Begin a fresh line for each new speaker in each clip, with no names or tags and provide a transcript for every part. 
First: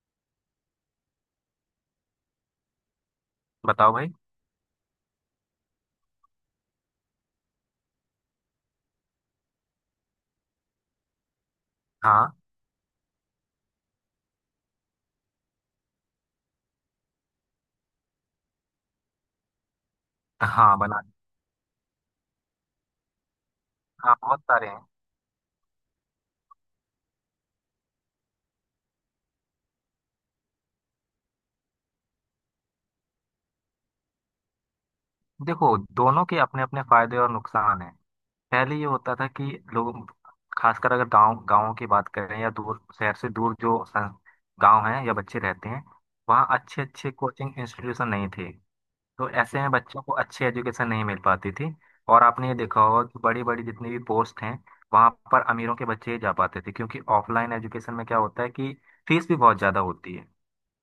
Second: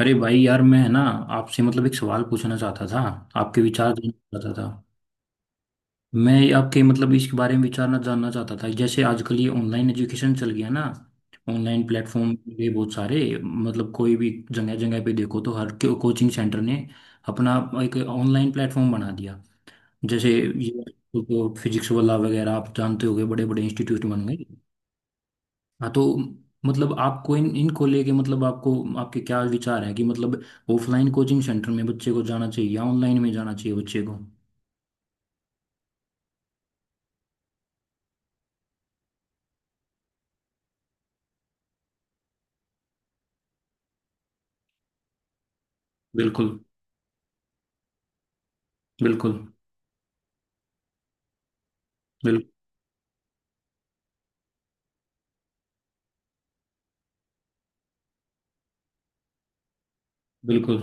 अरे भाई यार, मैं, है ना, आपसे मतलब एक सवाल पूछना चाहता था। आपके विचार
बताओ भाई।
जानना चाहता था। मैं आपके मतलब इसके बारे में विचारना जानना चाहता था। जैसे आजकल ये ऑनलाइन एजुकेशन चल गया ना, ऑनलाइन प्लेटफॉर्म।
हाँ।
ये बहुत सारे मतलब कोई भी जगह जगह पे देखो तो हर कोचिंग सेंटर ने अपना एक ऑनलाइन प्लेटफॉर्म बना दिया, जैसे
हाँ
ये
बना।
तो फिजिक्स वाला वगैरह आप जानते होगे। बड़े बड़े इंस्टीट्यूट
हाँ
बन
बहुत
गए।
सारे हैं।
हाँ, तो मतलब आपको इन इनको लेके मतलब आपको आपके क्या विचार है कि मतलब ऑफलाइन कोचिंग सेंटर में बच्चे को जाना चाहिए या ऑनलाइन में जाना चाहिए बच्चे को।
देखो दोनों के अपने अपने फायदे और नुकसान हैं। पहले ये होता था कि लोग खासकर अगर गांव गांवों की बात करें या दूर शहर से दूर जो गांव हैं या बच्चे रहते हैं, वहाँ
बिल्कुल।
अच्छे अच्छे कोचिंग इंस्टीट्यूशन नहीं थे। तो
बिल्कुल।
ऐसे में बच्चों को अच्छी एजुकेशन नहीं मिल पाती थी। और
बिल,
आपने ये देखा होगा कि बड़ी बड़ी जितनी भी पोस्ट हैं, वहाँ पर अमीरों के बच्चे ही जा पाते थे क्योंकि ऑफलाइन एजुकेशन में क्या होता है कि फीस भी बहुत ज़्यादा होती है।
बिल्कुल।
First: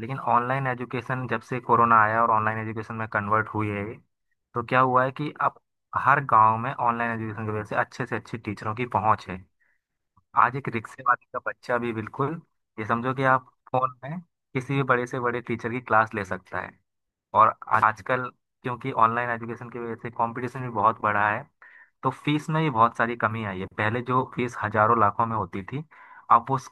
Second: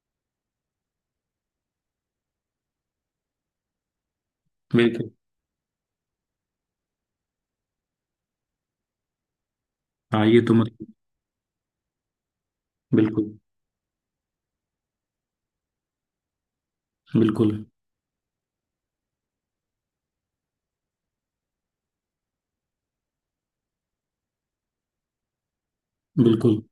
लेकिन ऑनलाइन एजुकेशन जब से कोरोना आया और ऑनलाइन एजुकेशन में कन्वर्ट हुई है, तो क्या हुआ
बिल्कुल।
है कि अब हर गांव में ऑनलाइन एजुकेशन की वजह से अच्छे से अच्छी टीचरों की पहुंच है।
हाँ, ये तो
आज एक
मतलब
रिक्शे वाले का बच्चा भी, बिल्कुल ये समझो कि
बिल्कुल
आप फोन में किसी भी बड़े से बड़े टीचर की क्लास ले सकता है।
बिल्कुल
और आजकल क्योंकि ऑनलाइन एजुकेशन की वजह से कंपटीशन भी बहुत बढ़ा है, तो फीस में भी बहुत सारी कमी आई है। पहले जो फीस हजारों लाखों में होती थी, अब
बिल्कुल।
उस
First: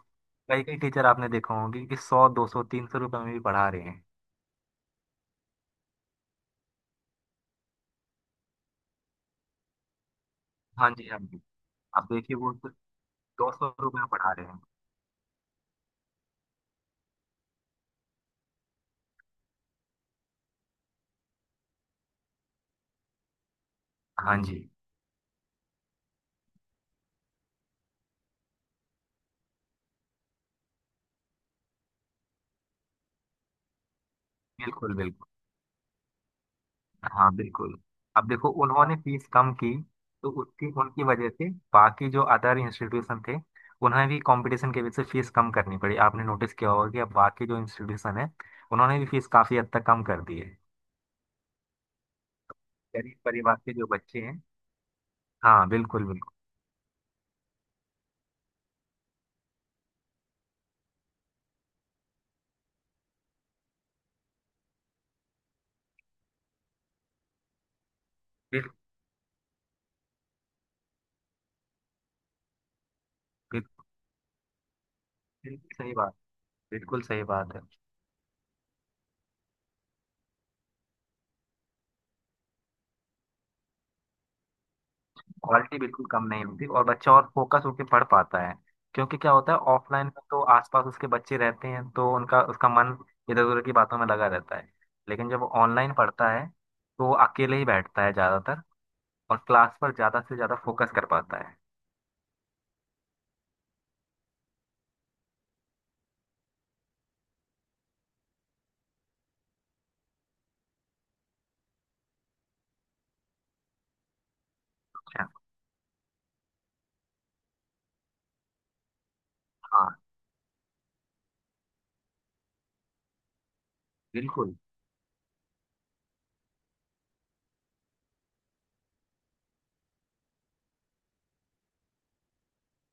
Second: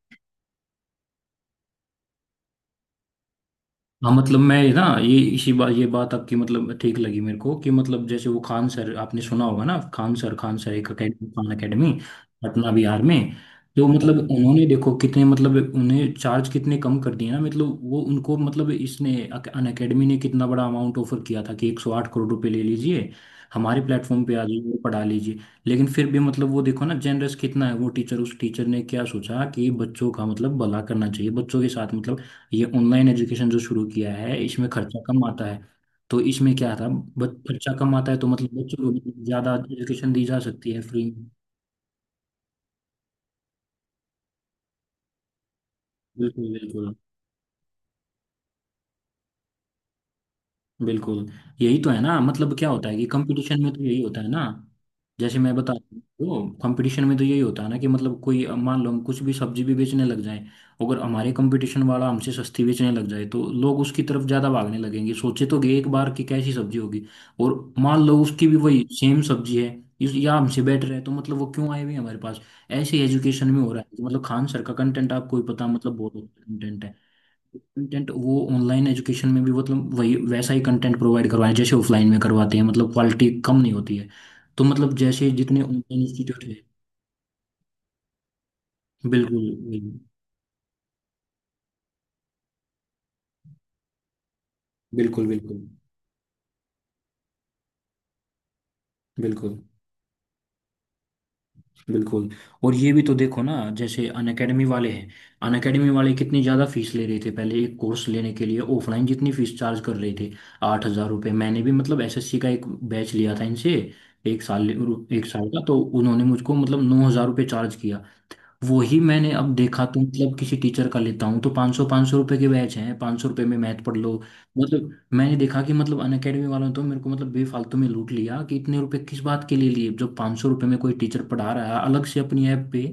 कई कई टीचर आपने देखा होंगे कि 100, 200, 300 रुपये में भी पढ़ा रहे हैं।
हाँ, मतलब मैं ना, ये इसी बात, ये बात आपकी मतलब ठीक लगी मेरे को कि मतलब जैसे वो खान सर, आपने सुना होगा ना, खान सर, खान सर, एक
हाँ जी हाँ
अकेडमी,
जी।
खान अकेडमी,
अब देखिए वो
पटना
सिर्फ
बिहार में।
दो सौ
तो
रुपये
मतलब
पढ़ा रहे हैं।
उन्होंने देखो कितने मतलब उन्हें चार्ज कितने कम कर दिए ना, मतलब वो उनको मतलब इसने अन अकेडमी ने कितना बड़ा अमाउंट ऑफर किया था कि 108 करोड़ रुपए ले लीजिए, हमारे प्लेटफॉर्म पे
हाँ
आ
जी।
जाइए और पढ़ा लीजिए। लेकिन फिर भी मतलब वो देखो ना जेनरस कितना है वो टीचर। उस टीचर ने क्या सोचा कि बच्चों का मतलब भला करना चाहिए। बच्चों के साथ मतलब ये ऑनलाइन एजुकेशन जो शुरू किया है इसमें
बिल्कुल
खर्चा
बिल्कुल।
कम आता है। तो इसमें क्या था,
हाँ
बट खर्चा
बिल्कुल।
कम आता है तो
अब देखो
मतलब बच्चों
उन्होंने
को
फीस कम
ज्यादा
की
एजुकेशन दी
तो
जा
उसकी
सकती है फ्री
उनकी वजह
में।
से बाकी जो अदर इंस्टीट्यूशन थे, उन्हें भी कंपटीशन की वजह से फीस कम करनी पड़ी। आपने
बिल्कुल
नोटिस किया होगा
बिल्कुल
कि अब बाकी जो इंस्टीट्यूशन है, उन्होंने भी फीस काफी हद तक कम कर दी है।
बिल्कुल। यही तो है ना, मतलब क्या होता है कि
गरीब परिवार
कंपटीशन में
के
तो
जो
यही होता
बच्चे
है
हैं,
ना, जैसे मैं
हाँ
बता रहा हूँ।
बिल्कुल बिल्कुल।
तो कंपटीशन में तो यही होता है ना कि मतलब कोई, अब मान लो हम कुछ भी सब्जी भी बेचने लग जाए, अगर हमारे कंपटीशन वाला हमसे सस्ती बेचने लग जाए तो लोग उसकी तरफ ज्यादा भागने लगेंगे। सोचे तो गए एक बार कि कैसी सब्जी होगी, और मान लो उसकी भी
बिल्कुल
वही सेम सब्जी है इस या हमसे बेटर है, तो मतलब वो क्यों आए हुए हैं हमारे पास। ऐसे एजुकेशन में हो रहा है कि मतलब खान सर का कंटेंट, आपको भी पता,
बिल्कुल सही
मतलब
बात।
बहुत अच्छा कंटेंट है।
बिल्कुल सही बात है।
कंटेंट वो ऑनलाइन एजुकेशन में भी मतलब वही, वैसा ही कंटेंट प्रोवाइड करवाएं जैसे ऑफलाइन में करवाते हैं। मतलब क्वालिटी कम नहीं होती है। तो मतलब जैसे जितने
क्वालिटी
ऑनलाइन
बिल्कुल कम
इंस्टीट्यूट
नहीं
है।
होती और बच्चा और फोकस होकर पढ़ पाता है। क्योंकि क्या
बिल्कुल
होता है, ऑफलाइन में तो आसपास उसके बच्चे रहते हैं, तो उनका उसका मन इधर उधर की बातों में लगा रहता है।
बिल्कुल
लेकिन जब वो
बिल्कुल। बिल्कुल
ऑनलाइन पढ़ता है तो वो अकेले ही बैठता है ज्यादातर, और
बिल्कुल
क्लास पर ज्यादा से ज्यादा फोकस कर पाता है।
बिल्कुल। और ये भी तो देखो ना, जैसे अनअकैडमी वाले हैं। अनअकैडमी वाले कितनी ज़्यादा फीस ले रहे थे पहले। एक कोर्स लेने के लिए ऑफलाइन जितनी फीस चार्ज कर रहे थे, 8,000 रुपये। मैंने भी मतलब एसएससी का एक बैच लिया था इनसे, एक साल, एक
अच्छा।
साल का, तो उन्होंने मुझको मतलब 9,000 रुपये चार्ज किया। वही मैंने अब देखा
हाँ
तो मतलब किसी टीचर का लेता हूँ तो 500 सौ रुपए के बैच हैं। ₹500 में मैथ पढ़ लो।
बिल्कुल।
मतलब मैंने देखा कि मतलब अनअकैडमी वालों ने तो मेरे को मतलब बेफालतू में लूट लिया कि इतने रुपए किस बात के लिए लिए जब ₹500 में कोई टीचर पढ़ा रहा है अलग से अपनी ऐप पे।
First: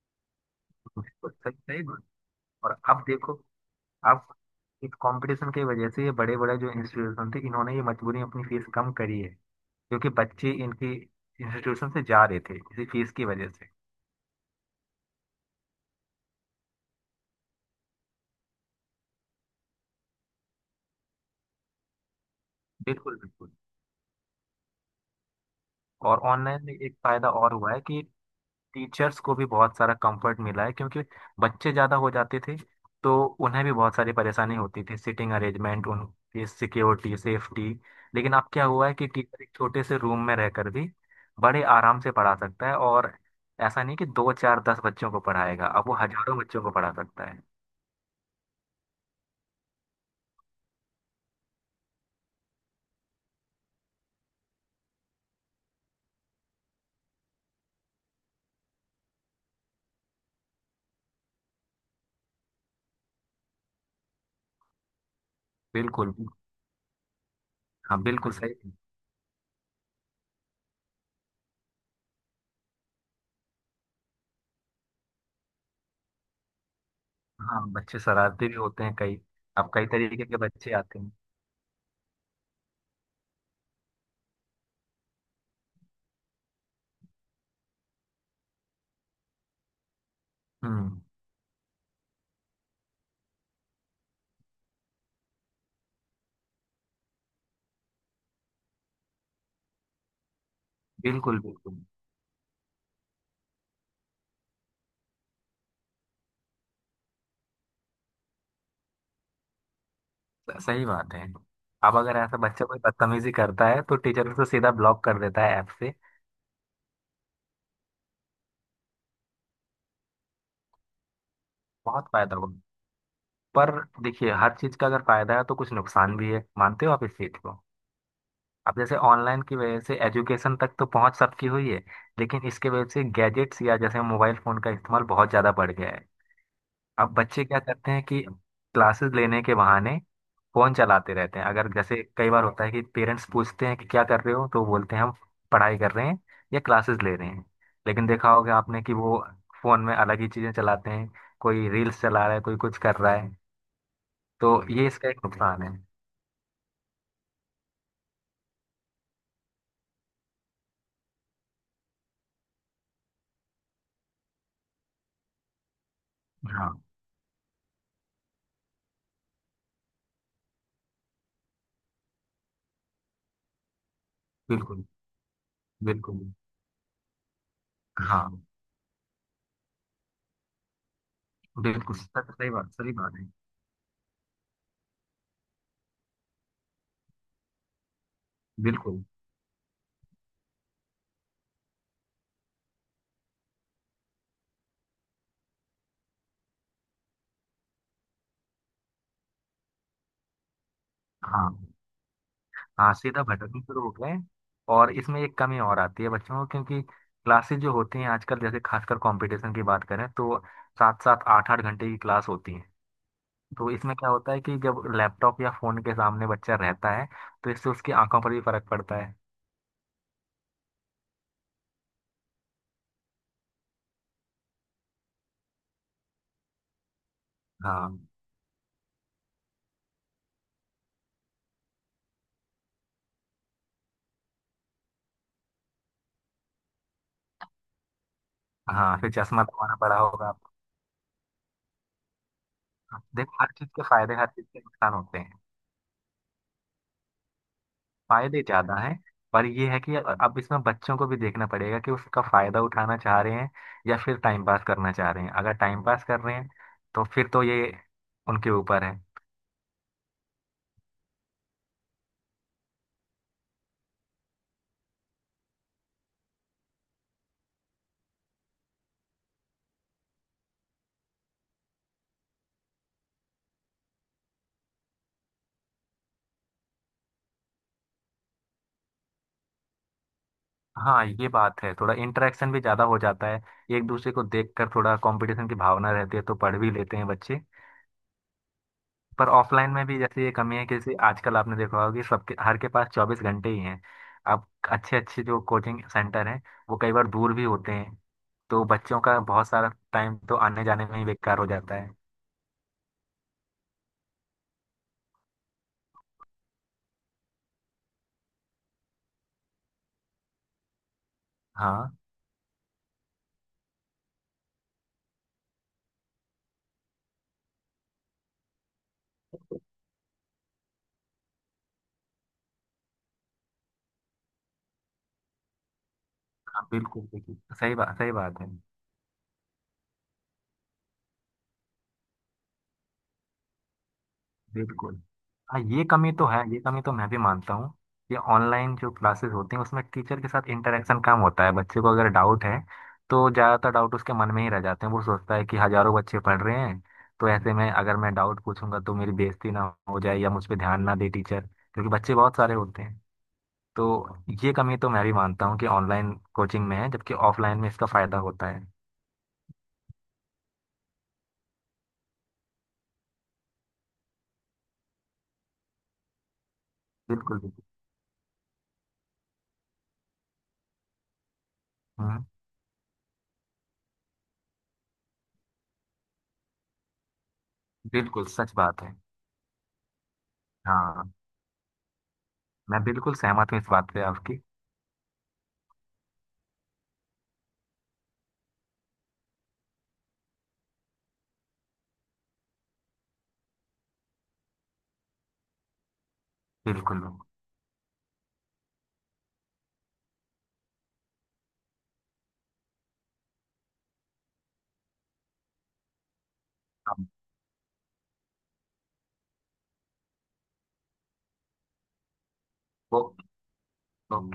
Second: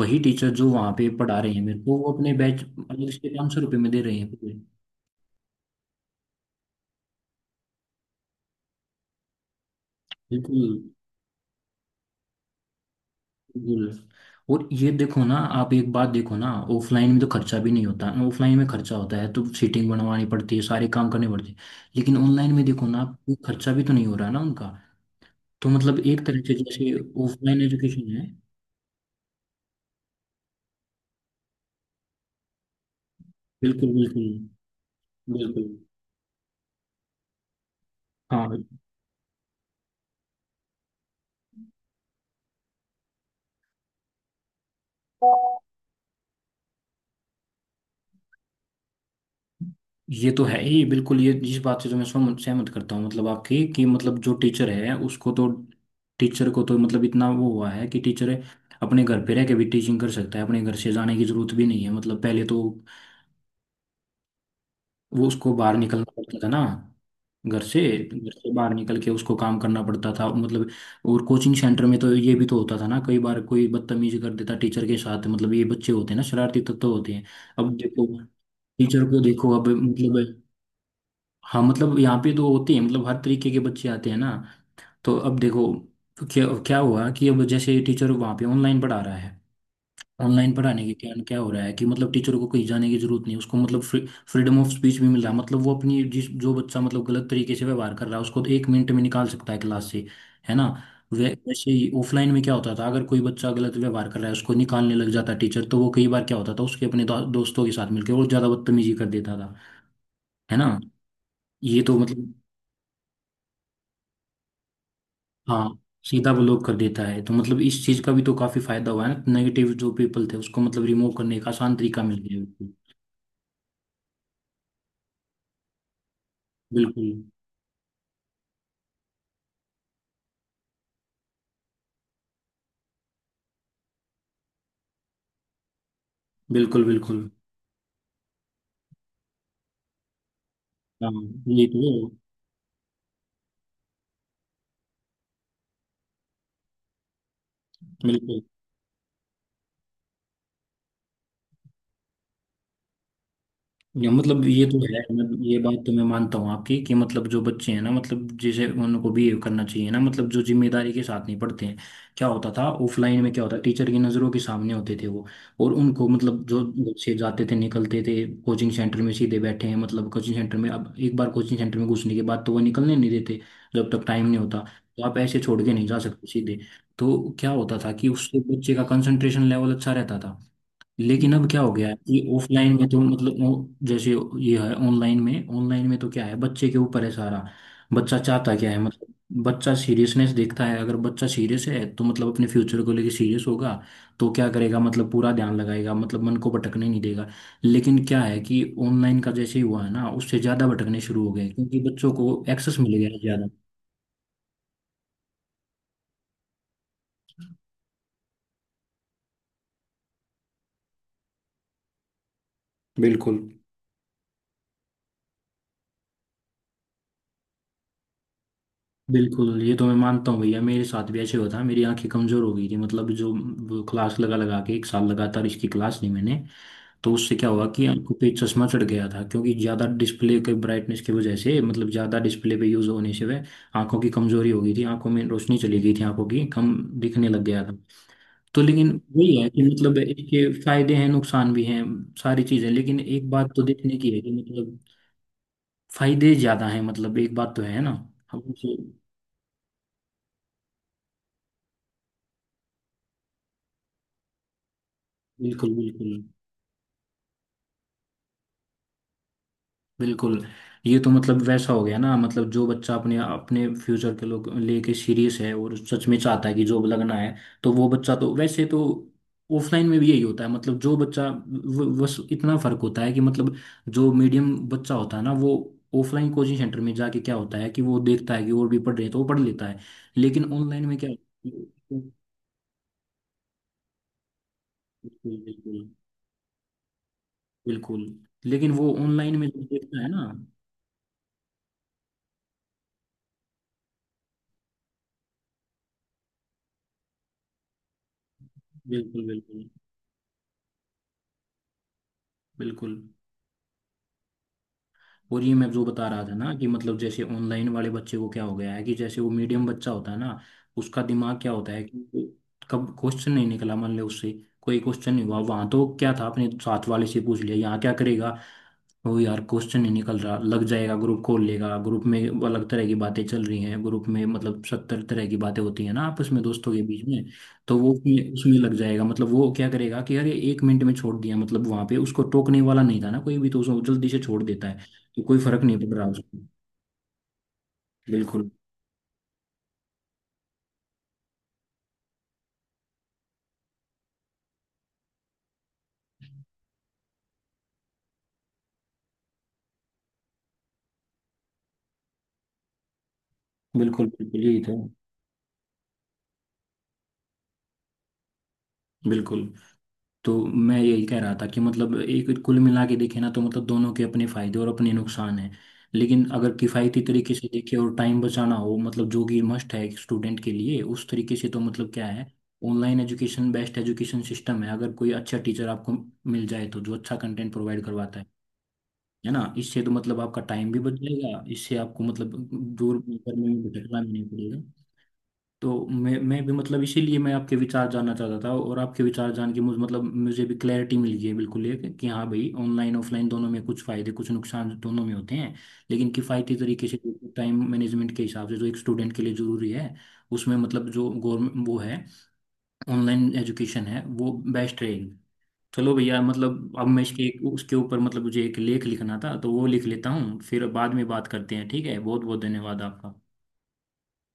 वही टीचर जो वहाँ पे
बिल्कुल
पढ़ा रहे
सही
हैं मेरे
सही
को,
बात।
वो अपने बैच
और अब
अलग से
देखो,
₹500 में दे रहे
अब
हैं।
इस कंपटीशन की वजह से ये बड़े बड़े जो इंस्टीट्यूशन थे, इन्होंने ये मजबूरी अपनी फीस कम करी है क्योंकि बच्चे
बिल्कुल
इनकी इंस्टीट्यूशन से जा रहे थे इसी फीस की वजह से।
बिल्कुल। और ये देखो ना, आप एक बात देखो ना, ऑफलाइन में तो खर्चा भी नहीं होता। ऑफलाइन में खर्चा होता है तो सीटिंग बनवानी पड़ती है, सारे काम करने पड़ते हैं। लेकिन ऑनलाइन में देखो ना,
बिल्कुल
आपको
बिल्कुल।
खर्चा भी तो नहीं हो रहा ना उनका। तो मतलब
और
एक तरह से
ऑनलाइन में
जैसे
एक फायदा और
ऑफलाइन
हुआ है कि
एजुकेशन है।
टीचर्स को भी बहुत सारा कंफर्ट मिला है, क्योंकि बच्चे ज्यादा हो जाते थे, तो उन्हें भी
बिल्कुल
बहुत सारी
बिल्कुल
परेशानी होती थी, सिटिंग
बिल्कुल।
अरेंजमेंट, उनकी सिक्योरिटी, सेफ्टी। लेकिन अब
हाँ,
क्या हुआ है कि टीचर एक छोटे से रूम में रहकर भी बड़े आराम से पढ़ा सकता है। और ऐसा नहीं कि दो चार 10 बच्चों को पढ़ाएगा, अब वो हजारों बच्चों को पढ़ा सकता है।
ये तो है ही बिल्कुल। ये इस बात से तो मैं सहमत सहमत करता हूँ मतलब आपकी कि मतलब जो टीचर है उसको तो, टीचर को तो मतलब इतना वो हुआ है कि टीचर अपने घर पे रह के भी टीचिंग कर सकता है। अपने घर से जाने की जरूरत भी नहीं है। मतलब पहले तो वो उसको बाहर निकलना
बिल्कुल।
पड़ता था ना घर से।
हाँ
घर
बिल्कुल
से
सही।
बाहर निकल के उसको काम करना पड़ता था मतलब। और कोचिंग सेंटर में तो ये भी तो होता था ना, कई बार कोई बदतमीज कर देता टीचर के साथ। मतलब ये बच्चे होते हैं ना, शरारती तत्व होते हैं।
हाँ
अब
बच्चे
देखो
शरारती भी होते हैं
टीचर को,
कई।
देखो अब
अब कई तरीके के
मतलब।
बच्चे आते हैं।
हाँ मतलब यहाँ पे तो होते हैं, मतलब हर तरीके के बच्चे आते हैं ना। तो अब देखो तो क्या क्या हुआ कि अब जैसे टीचर वहाँ पे ऑनलाइन पढ़ा रहा है। ऑनलाइन पढ़ाने के
हम्म।
कारण क्या हो रहा है कि मतलब टीचर को कहीं जाने की जरूरत नहीं, उसको मतलब फ्रीडम ऑफ स्पीच भी मिल रहा है। मतलब वो अपनी जिस, जो बच्चा मतलब गलत तरीके से व्यवहार कर रहा है उसको तो एक मिनट में निकाल सकता है क्लास से, है ना। वे
बिल्कुल
वैसे
बिल्कुल।
ही ऑफलाइन में क्या होता था, अगर कोई बच्चा गलत व्यवहार कर रहा है उसको निकालने लग जाता टीचर, तो वो कई बार क्या होता था, उसके अपने दोस्तों के साथ मिलकर और ज्यादा बदतमीजी कर देता था, है ना।
सही बात है।
ये
अब
तो
अगर
मतलब
ऐसा बच्चा कोई बदतमीजी करता है तो टीचर उसे सीधा ब्लॉक कर देता है ऐप
हाँ,
से।
सीधा ब्लॉक कर देता है तो मतलब इस चीज का भी तो काफी फायदा हुआ है ना। नेगेटिव जो पीपल थे उसको मतलब रिमूव करने का आसान तरीका
बहुत
मिल
फायदा होगा।
गया।
पर देखिए, हर चीज का अगर फायदा है तो कुछ नुकसान भी है, मानते हो आप इस
बिल्कुल
चीज को? अब जैसे ऑनलाइन की वजह से एजुकेशन तक तो पहुंच सबकी हुई है, लेकिन इसके वजह से गैजेट्स या जैसे मोबाइल फोन का इस्तेमाल बहुत ज्यादा बढ़ गया है।
बिल्कुल
अब
बिल्कुल बिल्कुल।
बच्चे क्या करते हैं कि क्लासेस लेने के बहाने फोन
हाँ,
चलाते रहते हैं।
ये
अगर
तो
जैसे
है,
कई बार होता है कि पेरेंट्स पूछते हैं कि क्या कर रहे हो, तो बोलते हैं हम पढ़ाई कर रहे हैं या क्लासेस ले रहे हैं। लेकिन देखा
बिल्कुल।
होगा आपने कि वो फोन में अलग ही चीजें चलाते हैं। कोई रील्स चला रहा है, कोई कुछ कर रहा है।
या मतलब
तो
ये तो
ये
है,
इसका एक
मैं ये
नुकसान है।
बात तो मैं मानता हूँ आपकी कि मतलब जो बच्चे हैं ना, मतलब जैसे उनको बिहेव करना चाहिए ना, मतलब जो जिम्मेदारी के साथ नहीं पढ़ते हैं। क्या होता था ऑफलाइन में, क्या होता, टीचर की नज़रों के सामने होते थे वो। और उनको मतलब जो
हाँ
बच्चे जाते थे, निकलते थे कोचिंग सेंटर में सीधे बैठे हैं। मतलब कोचिंग सेंटर में अब एक बार कोचिंग सेंटर में घुसने के बाद तो वो निकलने नहीं देते जब तक टाइम नहीं होता।
बिल्कुल
तो आप ऐसे छोड़ के नहीं जा
बिल्कुल।
सकते सीधे। तो क्या होता था कि उससे
हाँ
बच्चे का कंसंट्रेशन लेवल अच्छा रहता था। लेकिन अब क्या हो गया है
बिल्कुल
कि ऑफलाइन में
सही
तो
बात है।
मतलब जैसे, ये है ऑनलाइन में। ऑनलाइन में तो क्या है, बच्चे के ऊपर है सारा। बच्चा चाहता क्या है
बिल्कुल।
मतलब। बच्चा सीरियसनेस देखता है, अगर बच्चा सीरियस है तो मतलब अपने फ्यूचर को लेके सीरियस होगा, तो क्या करेगा, मतलब पूरा ध्यान लगाएगा, मतलब मन को भटकने नहीं देगा। लेकिन क्या है कि ऑनलाइन का जैसे ही हुआ है ना, उससे ज़्यादा भटकने शुरू हो गए
हाँ।
क्योंकि बच्चों को एक्सेस
हाँ
मिल गया है
सीधा
ज़्यादा।
भटकने शुरू हो गए। और इसमें एक कमी और आती है बच्चों को, क्योंकि क्लासेस जो होती हैं आजकल जैसे खासकर कंपटीशन की बात करें तो 7-7, 8-8 घंटे की क्लास होती है।
बिल्कुल
तो इसमें क्या होता है कि जब लैपटॉप या फोन के सामने बच्चा रहता है, तो इससे उसकी आंखों पर भी फर्क पड़ता है।
बिल्कुल। ये तो मैं मानता हूँ भैया, मेरे साथ भी ऐसे हुआ था। मेरी आंखें कमजोर हो गई थी मतलब, जो वो क्लास लगा लगा के एक साल लगातार इसकी क्लास ली मैंने, तो उससे क्या हुआ कि
हाँ।
आंखों पे चश्मा चढ़ गया था क्योंकि ज़्यादा डिस्प्ले के ब्राइटनेस की वजह से, मतलब ज़्यादा डिस्प्ले पे यूज़ होने से, वह आंखों की कमजोरी हो गई थी। आंखों में रोशनी चली गई थी, आंखों की कम दिखने लग गया था। तो लेकिन
हाँ फिर
वही
चश्मा
है कि
दबाना
मतलब
पड़ा होगा
इसके
आपको।
फायदे हैं, नुकसान भी हैं, सारी चीज़ें। लेकिन एक
देखो
बात
हर
तो
चीज के
देखने की
फायदे
है
हर
कि
चीज के
मतलब
नुकसान होते हैं।
फायदे ज़्यादा हैं, मतलब एक बात तो है ना। हम
फायदे ज्यादा
उसे-
हैं। पर ये है कि अब इसमें बच्चों को भी देखना पड़ेगा कि उसका फायदा उठाना चाह रहे हैं या फिर टाइम पास करना चाह रहे हैं। अगर
बिल्कुल
टाइम पास
बिल्कुल
कर रहे हैं तो फिर तो ये उनके ऊपर है।
बिल्कुल। ये तो मतलब वैसा हो गया ना, मतलब जो बच्चा अपने अपने फ्यूचर के लोग लेके सीरियस है और सच में चाहता है कि जॉब लगना है, तो वो बच्चा तो वैसे तो ऑफलाइन में भी यही होता है। मतलब जो बच्चा बस इतना फर्क होता है कि मतलब जो मीडियम बच्चा होता है ना, वो ऑफलाइन कोचिंग सेंटर में जाके, क्या होता है कि वो देखता है कि और भी पढ़ रहे हैं तो वो पढ़ लेता है। लेकिन ऑनलाइन में
हाँ
क्या,
ये बात है, थोड़ा
बिल्कुल
इंटरेक्शन भी ज्यादा हो जाता है। एक दूसरे को देखकर थोड़ा कंपटीशन की
बिल्कुल
भावना रहती है तो पढ़ भी लेते हैं बच्चे।
बिल्कुल। लेकिन वो
पर
ऑनलाइन में जो
ऑफलाइन में भी
देखता है ना,
जैसे ये कमी है कि जैसे आजकल आपने देखा होगा कि सबके हर के पास 24 घंटे ही हैं। अब अच्छे अच्छे जो कोचिंग सेंटर हैं वो कई बार दूर भी होते हैं, तो बच्चों का
बिल्कुल
बहुत
बिल्कुल
सारा टाइम तो आने जाने में ही बेकार हो जाता है।
बिल्कुल। और ये मैं जो बता रहा था ना कि मतलब जैसे ऑनलाइन वाले बच्चे को क्या हो गया है कि जैसे वो मीडियम बच्चा होता है ना, उसका दिमाग क्या होता है
हाँ।
कि कब क्वेश्चन नहीं निकला, मान लो उससे कोई क्वेश्चन नहीं हुआ, वहां तो क्या था, अपने साथ वाले से पूछ लिया। यहाँ क्या करेगा वो, यार क्वेश्चन नहीं निकल रहा, लग जाएगा, ग्रुप खोल लेगा ग्रुप में। अलग तरह की बातें चल रही हैं ग्रुप में, मतलब 70 तरह की बातें होती हैं ना आपस में
हाँ
दोस्तों के
बिल्कुल
बीच में।
बिल्कुल
तो वो
सही
उसमें
बात है।
उसमें लग जाएगा। मतलब वो क्या करेगा कि यार ये एक मिनट में छोड़ दिया, मतलब वहां पे उसको टोकने वाला नहीं था ना कोई भी, तो उसको जल्दी से छोड़ देता है।
बिल्कुल।
तो कोई
हाँ
फर्क
ये
नहीं पड़ रहा
कमी तो
उसको।
है, ये कमी तो मैं भी मानता हूँ कि
बिल्कुल
ऑनलाइन जो क्लासेस होती हैं उसमें टीचर के साथ इंटरेक्शन कम होता है। बच्चे को अगर डाउट है तो ज़्यादातर डाउट उसके मन में ही रह जाते हैं। वो सोचता है कि हजारों बच्चे पढ़ रहे हैं, तो ऐसे में अगर मैं डाउट पूछूंगा तो मेरी बेइज्जती ना हो जाए या मुझ पर ध्यान ना दे टीचर, क्योंकि बच्चे बहुत सारे होते हैं।
बिल्कुल
तो
बिल्कुल
ये
यही था।
कमी तो मैं भी मानता हूँ कि ऑनलाइन कोचिंग में है, जबकि ऑफलाइन में इसका फायदा होता है।
बिल्कुल। तो मैं यही कह रहा था कि मतलब एक कुल मिला के देखे ना, तो मतलब दोनों के अपने फायदे और अपने नुकसान हैं। लेकिन अगर किफ़ायती तरीके
बिल्कुल
से
बिल्कुल।
देखे और टाइम बचाना हो, मतलब जो कि मस्ट है एक स्टूडेंट के लिए, उस तरीके से तो मतलब क्या
हम्म।
है, online education best education system है, अगर कोई अच्छा टीचर आपको मिल जाए तो, जो अच्छा कंटेंट प्रोवाइड करवाता है
बिल्कुल सच बात है।
है ना। इससे तो मतलब आपका टाइम भी बच
हाँ
जाएगा, इससे आपको मतलब
मैं
दूर
बिल्कुल
गर्मी
सहमत हूँ
में
इस बात
भटकना
पे
भी नहीं
आपकी।
पड़ेगा। तो मैं भी मतलब इसीलिए मैं आपके विचार जानना चाहता था, और आपके विचार जान के मुझे मतलब, मुझे भी क्लैरिटी मिल गई है बिल्कुल ये कि हाँ भाई, ऑनलाइन ऑफलाइन दोनों में कुछ फायदे, कुछ नुकसान दोनों में होते हैं। लेकिन किफ़ायती तरीके से,
बिल्कुल।
टाइम मैनेजमेंट के हिसाब से, जो एक स्टूडेंट के लिए ज़रूरी है, उसमें मतलब जो गवर्नमेंट वो है, ऑनलाइन एजुकेशन है, वो बेस्ट रहेगी। चलो भैया, मतलब अब मैं
हाँ।
इसके उसके ऊपर मतलब मुझे एक लेख लिखना था तो वो लिख लेता हूँ, फिर बाद में बात करते हैं, ठीक है। बहुत बहुत धन्यवाद
वो-
आपका।